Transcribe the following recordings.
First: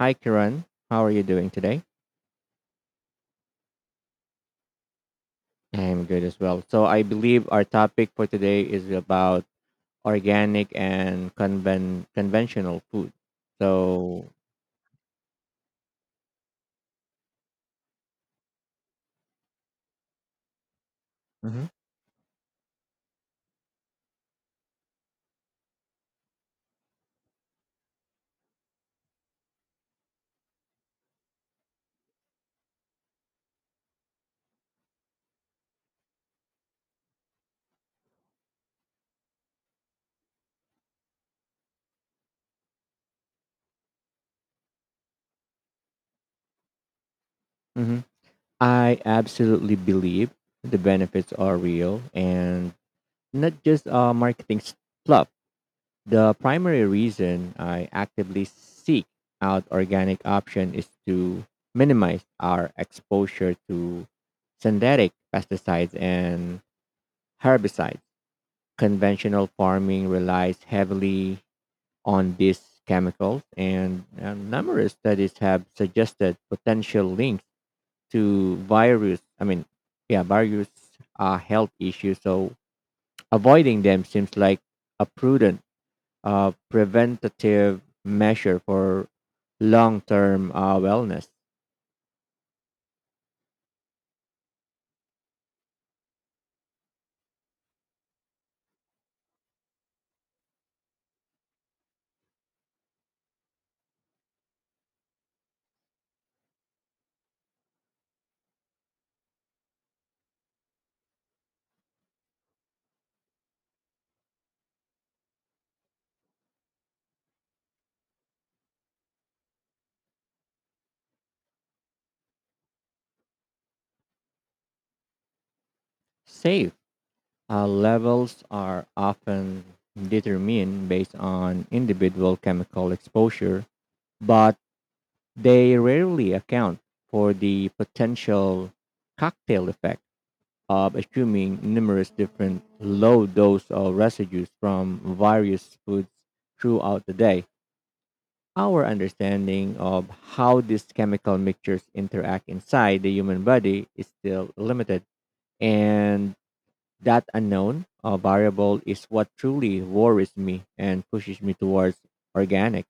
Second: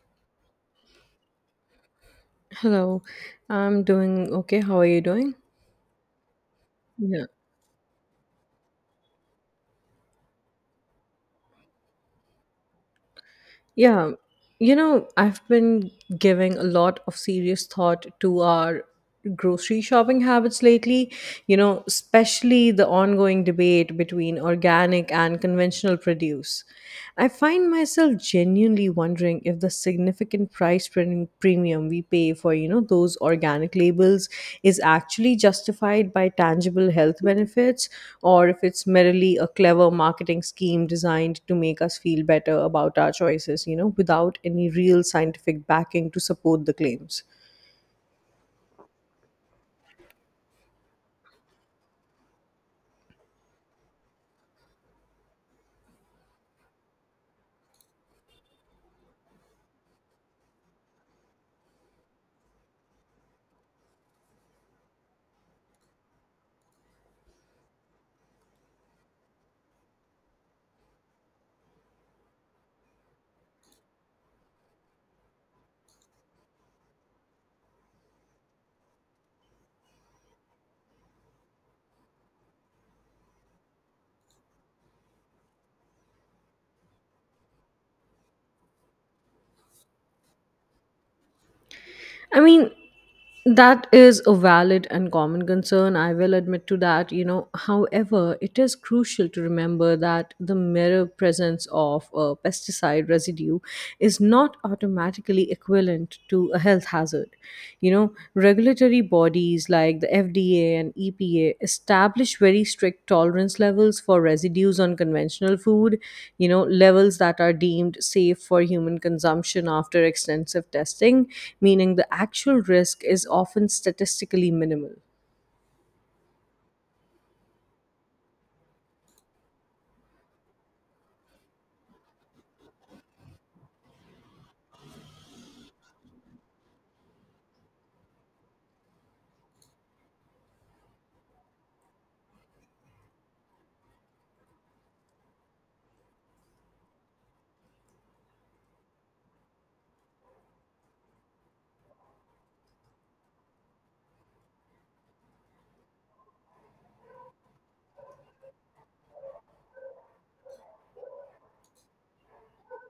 Hi, Kiran. How are you doing today? Hello, I'm doing okay. How are you doing? I'm good as well. So, I Yeah. believe our topic for today is about organic and conventional food. Yeah. So, You know, I've been giving a lot of serious thought to our grocery shopping habits lately, you hmm know, especially the ongoing debate between organic and conventional produce. I find myself genuinely wondering if the significant price premium we pay for those organic labels is actually justified by tangible health benefits or if it's merely a clever marketing scheme designed to make us feel better about our choices without any real scientific backing to support the claims. mhm, I absolutely believe the benefits are real and not just marketing fluff. The primary reason I actively seek out organic option is to minimize our exposure to synthetic pesticides and herbicides conventional farming relies heavily on these chemicals, and numerous studies have suggested potential links to yeah, various health issues. So avoiding them seems like a prudent, preventative measure for long-term wellness. I mean, that is a valid and common concern. I will admit to that, you know. However, it is crucial to remember that the mere presence of a pesticide residue is not automatically equivalent to a health hazard. You know, regulatory bodies like the FDA and EPA establish very strict tolerance levels for residues on conventional food, you know, levels that are deemed safe for human consumption after extensive testing, meaning the actual risk is often statistically minimal. Safe levels are often determined based on individual chemical exposure, but they rarely account for the potential cocktail effect of assuming numerous different low dose of residues from various foods throughout the day. Our understanding of how these chemical mixtures interact inside the human body is still limited, and that unknown variable is what truly worries me and pushes me towards organic.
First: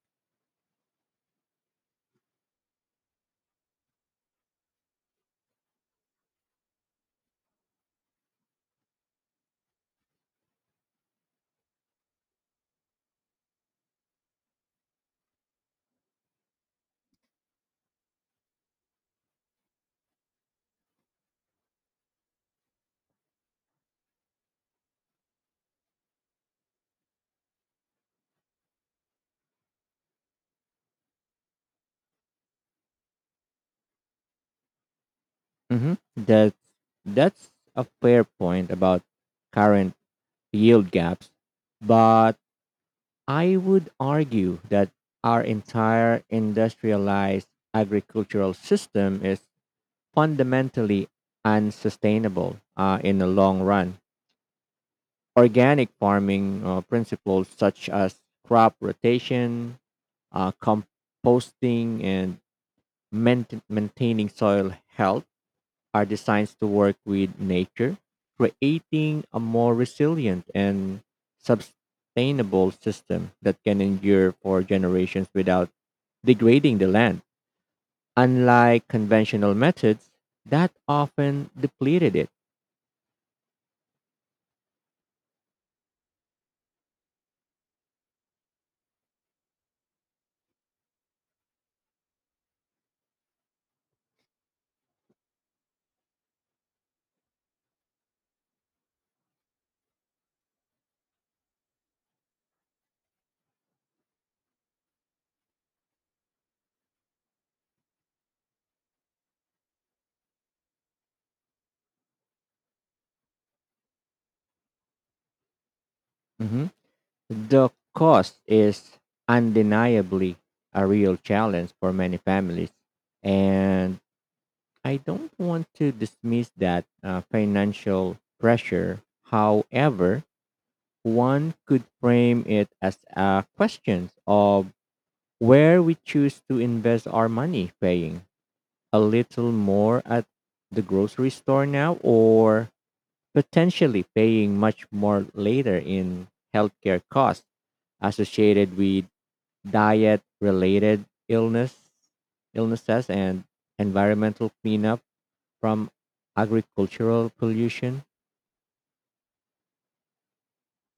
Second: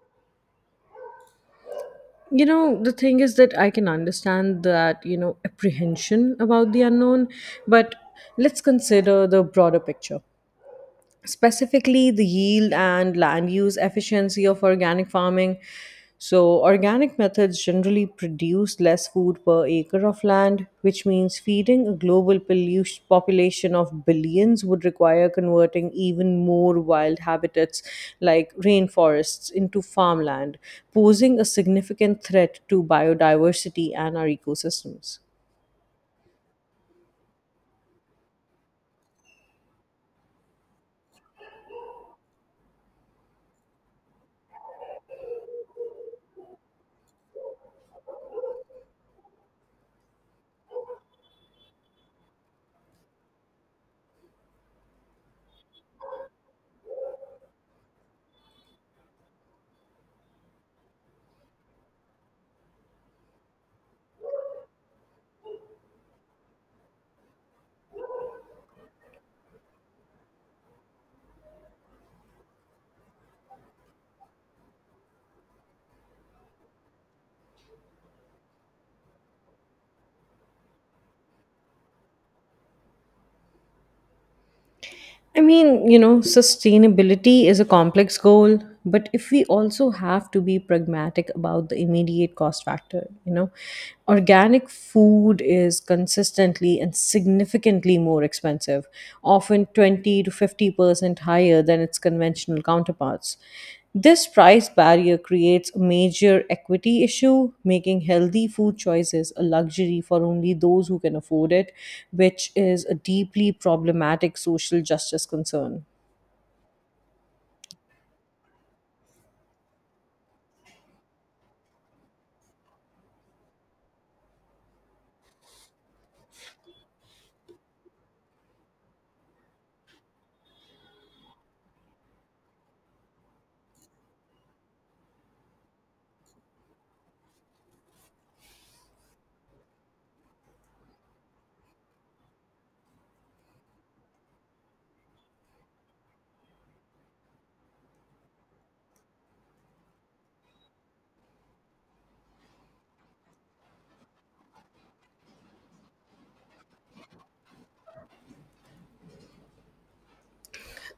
You know, the thing is that I can understand that, you know, apprehension about the unknown, but let's consider the broader picture, specifically the yield and land use efficiency of organic farming. So, organic methods generally produce less food per acre of land, which means feeding a global population of billions would require converting even more wild habitats like rainforests into farmland, posing a significant threat to biodiversity and our ecosystems. hmm That's that's a fair point about current yield gaps, but I would argue that our entire industrialized agricultural system is fundamentally unsustainable in the long run. Organic farming principles such as crop rotation, composting, and maintaining soil health are designed to work with nature, creating a more resilient and sustainable system that can endure for generations without degrading the land, unlike conventional methods that often depleted it. I mean, you know, sustainability is a complex goal, but if we also have to be pragmatic about the immediate cost factor, you know, organic food is consistently and significantly more expensive, often 20 to 50% higher than its conventional counterparts. This price barrier creates a major equity issue, making healthy food choices a luxury for only those who can afford it, which is a deeply problematic social justice concern. Mhm. The cost is undeniably a real challenge for many families. And I don't want to dismiss that financial pressure. However, one could frame it as a question of where we choose to invest our money, paying a little more at the grocery store now or potentially paying much more later in healthcare costs associated with diet related illnesses and environmental cleanup from agricultural pollution.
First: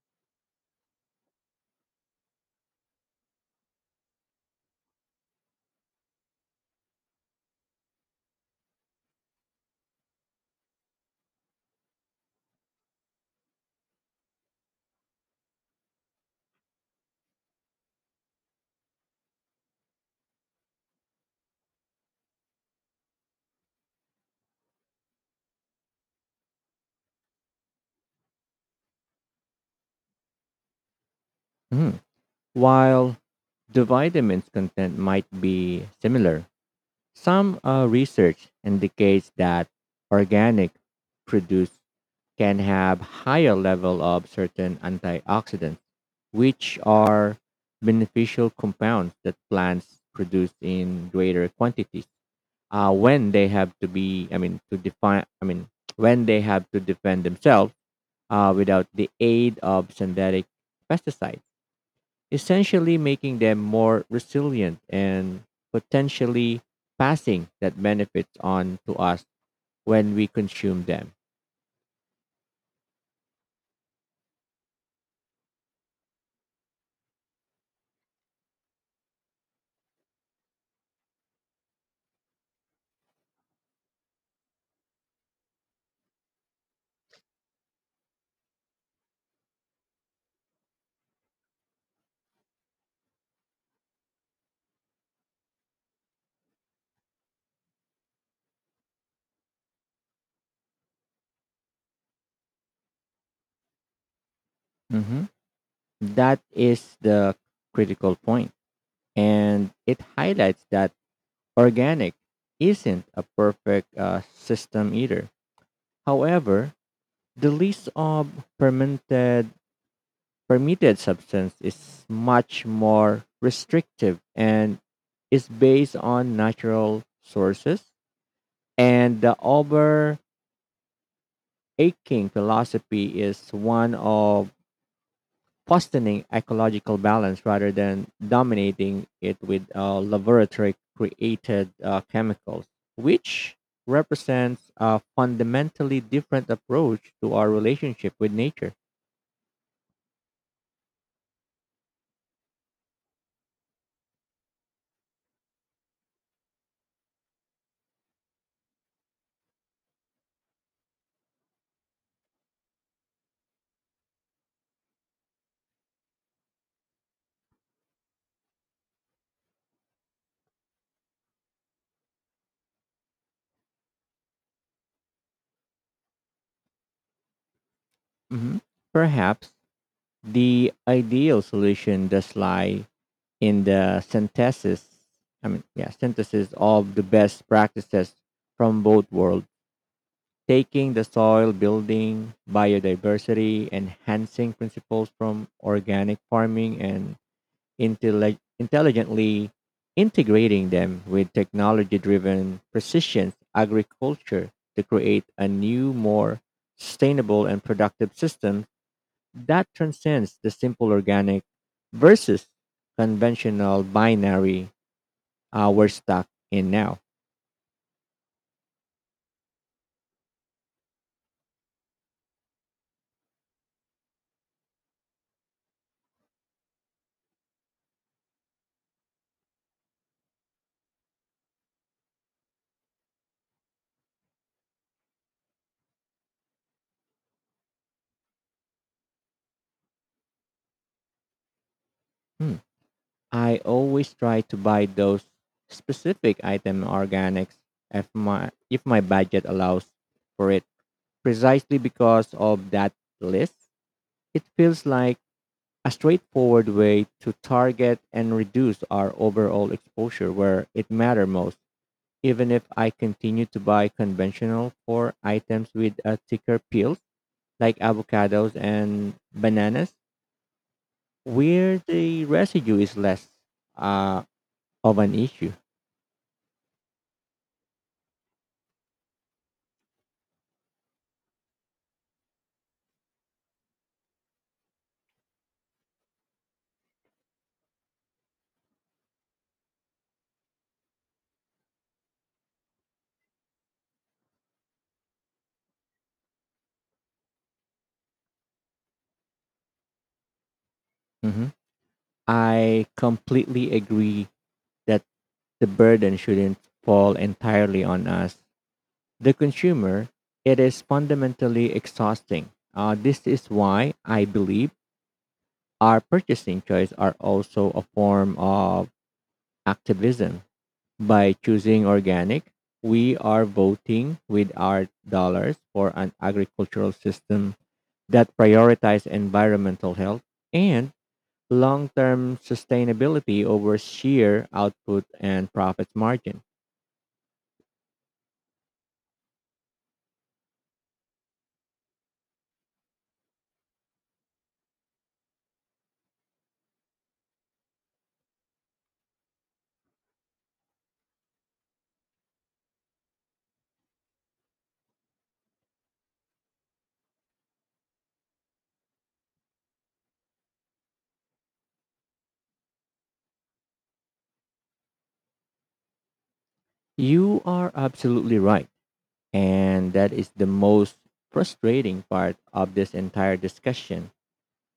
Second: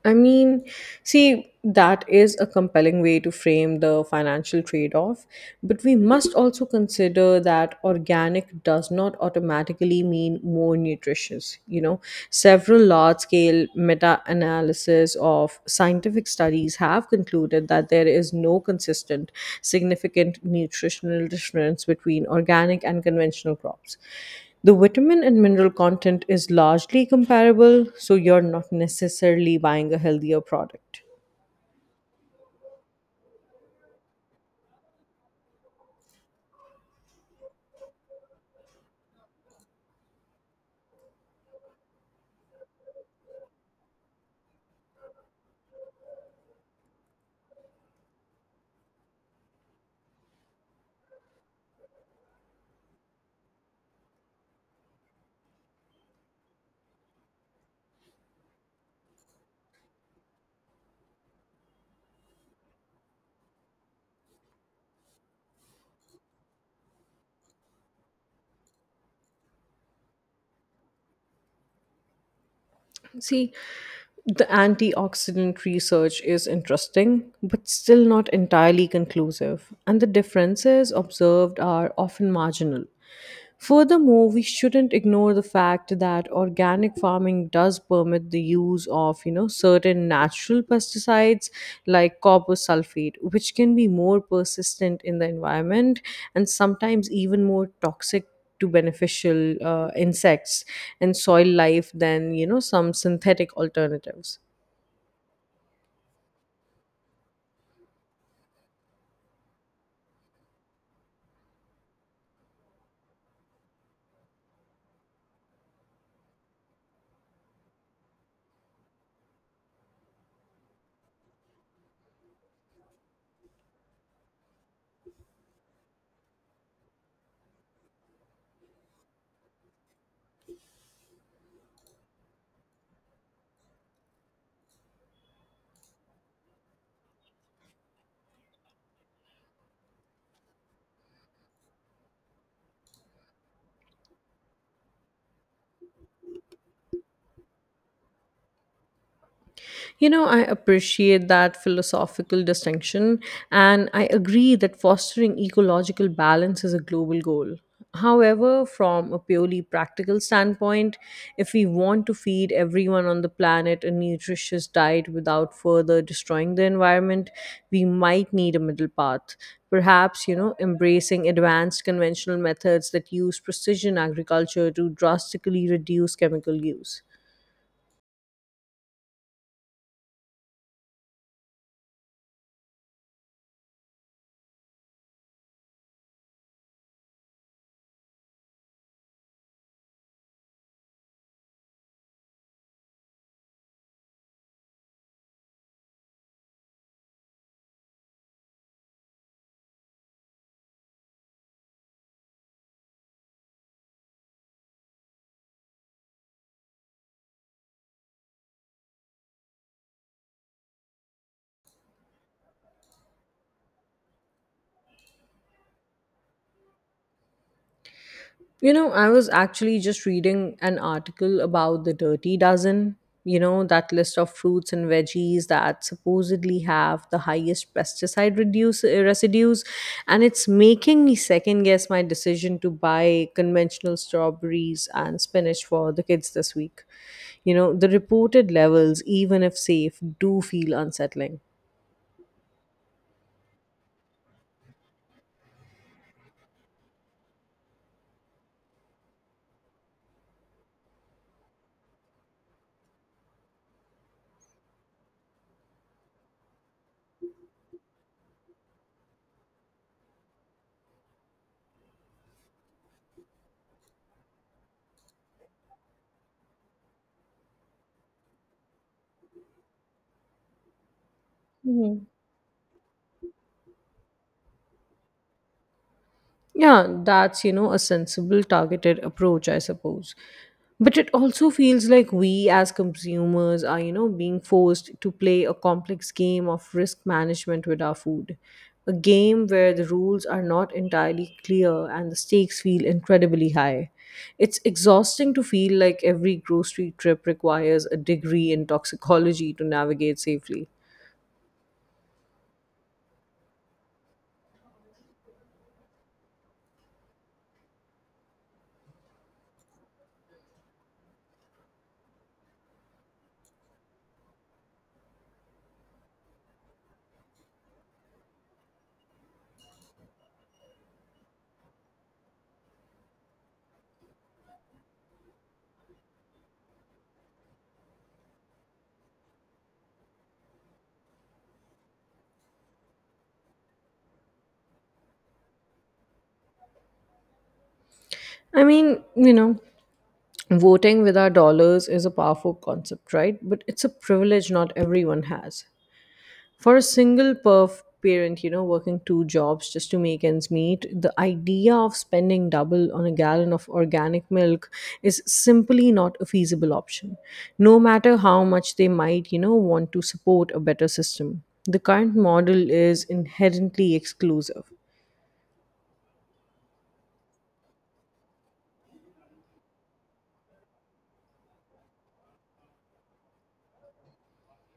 I mean, see, that is a compelling way to frame the financial trade off, but we must also consider that organic does not automatically mean more nutritious. You know, several large scale meta analysis of scientific studies have concluded that there is no consistent, significant nutritional difference between organic and conventional crops. The vitamin and mineral content is largely comparable, so you're not necessarily buying a healthier product. Mhm. While the vitamins content might be similar, some research indicates that organic produce can have higher level of certain antioxidants, which are beneficial compounds that plants produce in greater quantities. When they have to be, I mean, to define, I mean, when they have to defend themselves without the aid of synthetic pesticides, essentially making them more resilient and potentially passing that benefits on to us when we consume them. See, the antioxidant research is interesting, but still not entirely conclusive, and the differences observed are often marginal. Furthermore, we shouldn't ignore the fact that organic farming does permit the use of, you know, certain natural pesticides like copper sulfate, which can be more persistent in the environment and sometimes even more toxic to beneficial insects and soil life than some synthetic alternatives. Mhm. That is the critical point. And it highlights that organic isn't a perfect system either. However, the list of permitted permitted substance is much more restrictive and is based on natural sources. And the over aching philosophy is one of fostering ecological balance rather than dominating it with laboratory created chemicals, which represents a fundamentally different approach to our relationship with nature. You know, I appreciate that philosophical distinction, and I agree that fostering ecological balance is a global goal. However, from a purely practical standpoint, if we want to feed everyone on the planet a nutritious diet without further destroying the environment, we might need a middle path. Perhaps, you know, embracing advanced conventional methods that use precision agriculture to drastically reduce chemical use. Mhm. Perhaps the ideal solution does lie in the yeah, synthesis of the best practices from both worlds, taking the soil building, biodiversity enhancing principles from organic farming and intelligently integrating them with technology driven precision agriculture to create a new, more sustainable and productive system that transcends the simple organic versus conventional binary we're stuck in now. You know, I was actually just reading an article about the dirty dozen, you know, that list of fruits and veggies that supposedly have the highest pesticide residues. And it's making me second guess my decision to buy conventional strawberries and spinach for the kids this week. You know, the reported levels, even if safe, do feel unsettling. Hmm. I always try to buy those specific item organics if my budget allows for it. Precisely because of that list, it feels like a straightforward way to target and reduce our overall exposure where it matters most, even if I continue to buy conventional for items with a thicker peel, like avocados and bananas, where the residue is less uh, of an issue. Yeah, that's, you know, a sensible targeted approach, I suppose. But it also feels like we as consumers are, you know, being forced to play a complex game of risk management with our food. A game where the rules are not entirely clear and the stakes feel incredibly high. It's exhausting to feel like every grocery trip requires a degree in toxicology to navigate safely. Mhm. I completely agree that the burden shouldn't fall entirely on us, the consumer. It is fundamentally exhausting. This is why I believe our purchasing choice are also a form of activism. By choosing organic, we are voting with our dollars for an agricultural system that prioritizes environmental health and long-term sustainability over sheer output and profit margin. I mean, you know, voting with our dollars is a powerful concept, right? But it's a privilege not everyone has. For a single perf parent, you know, working two jobs just to make ends meet, the idea of spending double on a gallon of organic milk is simply not a feasible option, no matter how much they might, you know, want to support a better system. The current model is inherently exclusive. You are absolutely right, and that is the most frustrating part of this entire discussion.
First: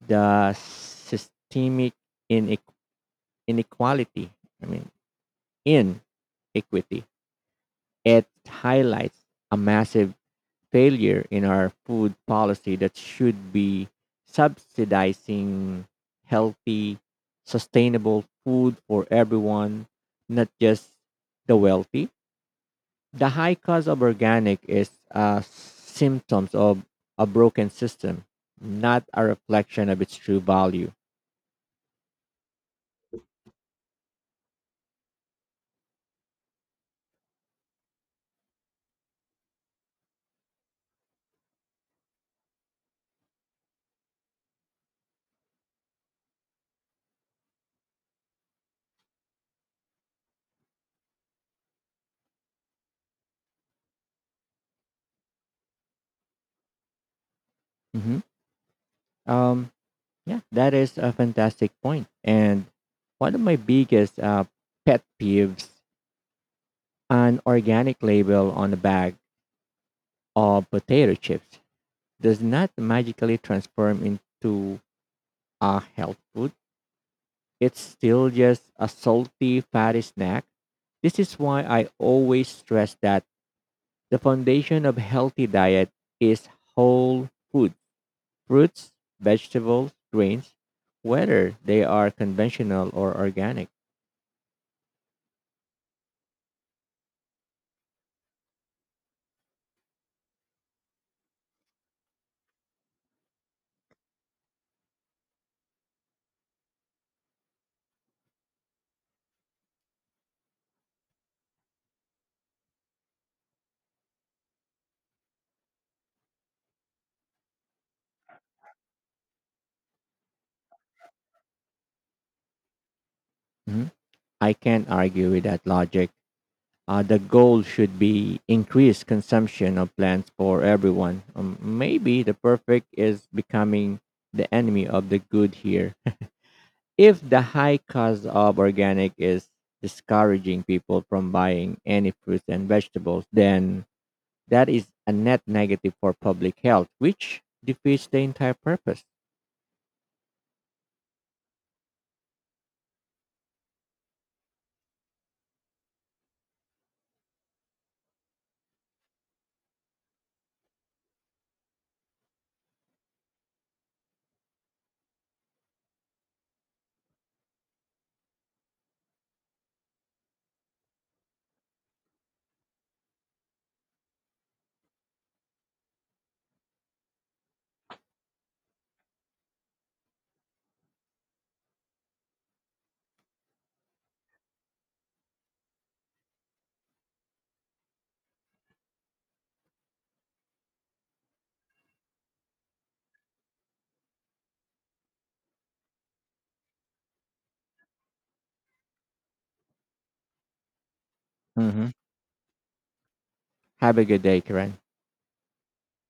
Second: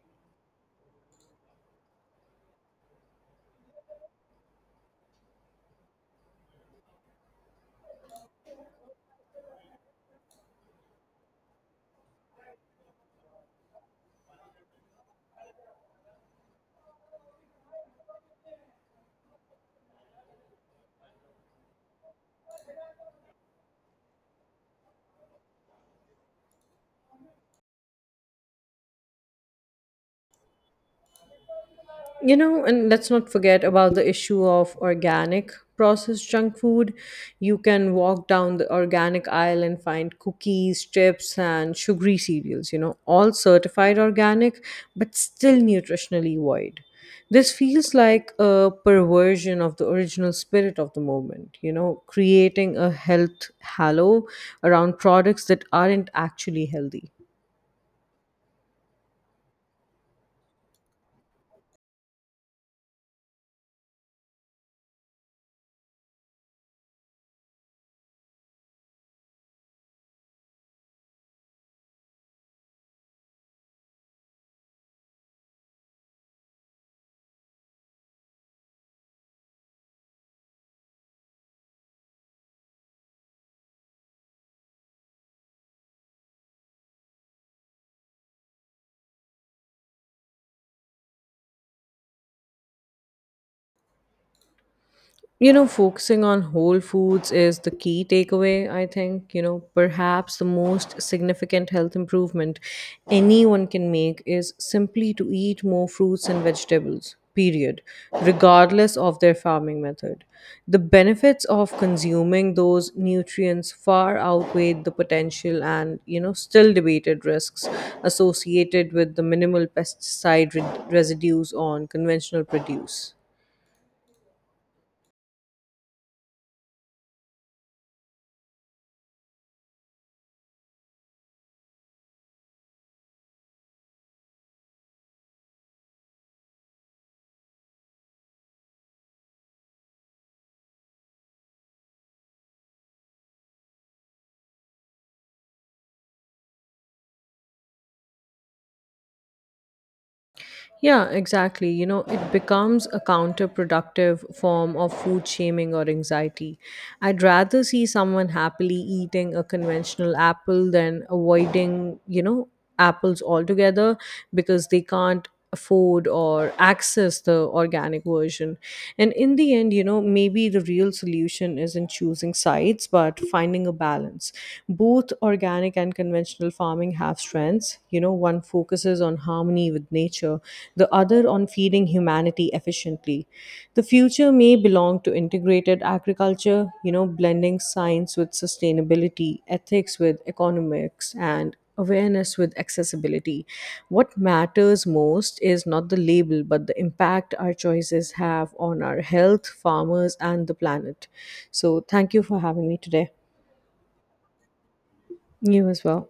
The systemic inequality, I mean, inequity. It highlights a massive failure in our food policy that should be subsidizing healthy, sustainable food for everyone, not just the wealthy. The high cost of organic is a symptoms of a broken system, not a reflection of its true value. You know, and let's not forget about the issue of organic processed junk food. You can walk down the organic aisle and find cookies, chips, and sugary cereals, you know, all certified organic, but still nutritionally void. This feels like a perversion of the original spirit of the movement, you know, creating a health halo around products that aren't actually healthy. hmm Um, yeah, that is a fantastic point. And one of my biggest pet peeves, an organic label on a bag of potato chips does not magically transform into a health food. It's still just a salty, fatty snack. This is why I always stress that the foundation of healthy diet is whole food, fruits, vegetables, grains, whether they are conventional or organic. You know, focusing on whole foods is the key takeaway, I think. You know, perhaps the most significant health improvement anyone can make is simply to eat more fruits and vegetables, period, regardless of their farming method. The benefits of consuming those nutrients far outweigh the potential and, you know, still debated risks associated with the minimal pesticide residues on conventional produce. Mhm. I can't argue with that logic. The goal should be increased consumption of plants for everyone. Maybe the perfect is becoming the enemy of the good here. If the high cost of organic is discouraging people from buying any fruits and vegetables, then that is a net negative for public health, which defeats the entire purpose. Yeah, exactly. You know, it becomes a counterproductive form of food shaming or anxiety. I'd rather see someone happily eating a conventional apple than avoiding, you know, apples altogether because they can't afford or access the organic version. And in the end, you know, maybe the real solution isn't choosing sides, but finding a balance. Both organic and conventional farming have strengths. You know, one focuses on harmony with nature, the other on feeding humanity efficiently. The future may belong to integrated agriculture, you know, blending science with sustainability, ethics with economics, and awareness with accessibility. What matters most is not the label, but the impact our choices have on our health, farmers, and the planet. So, Hmm. thank you for having me today. Have a good day, Kiran. You as well.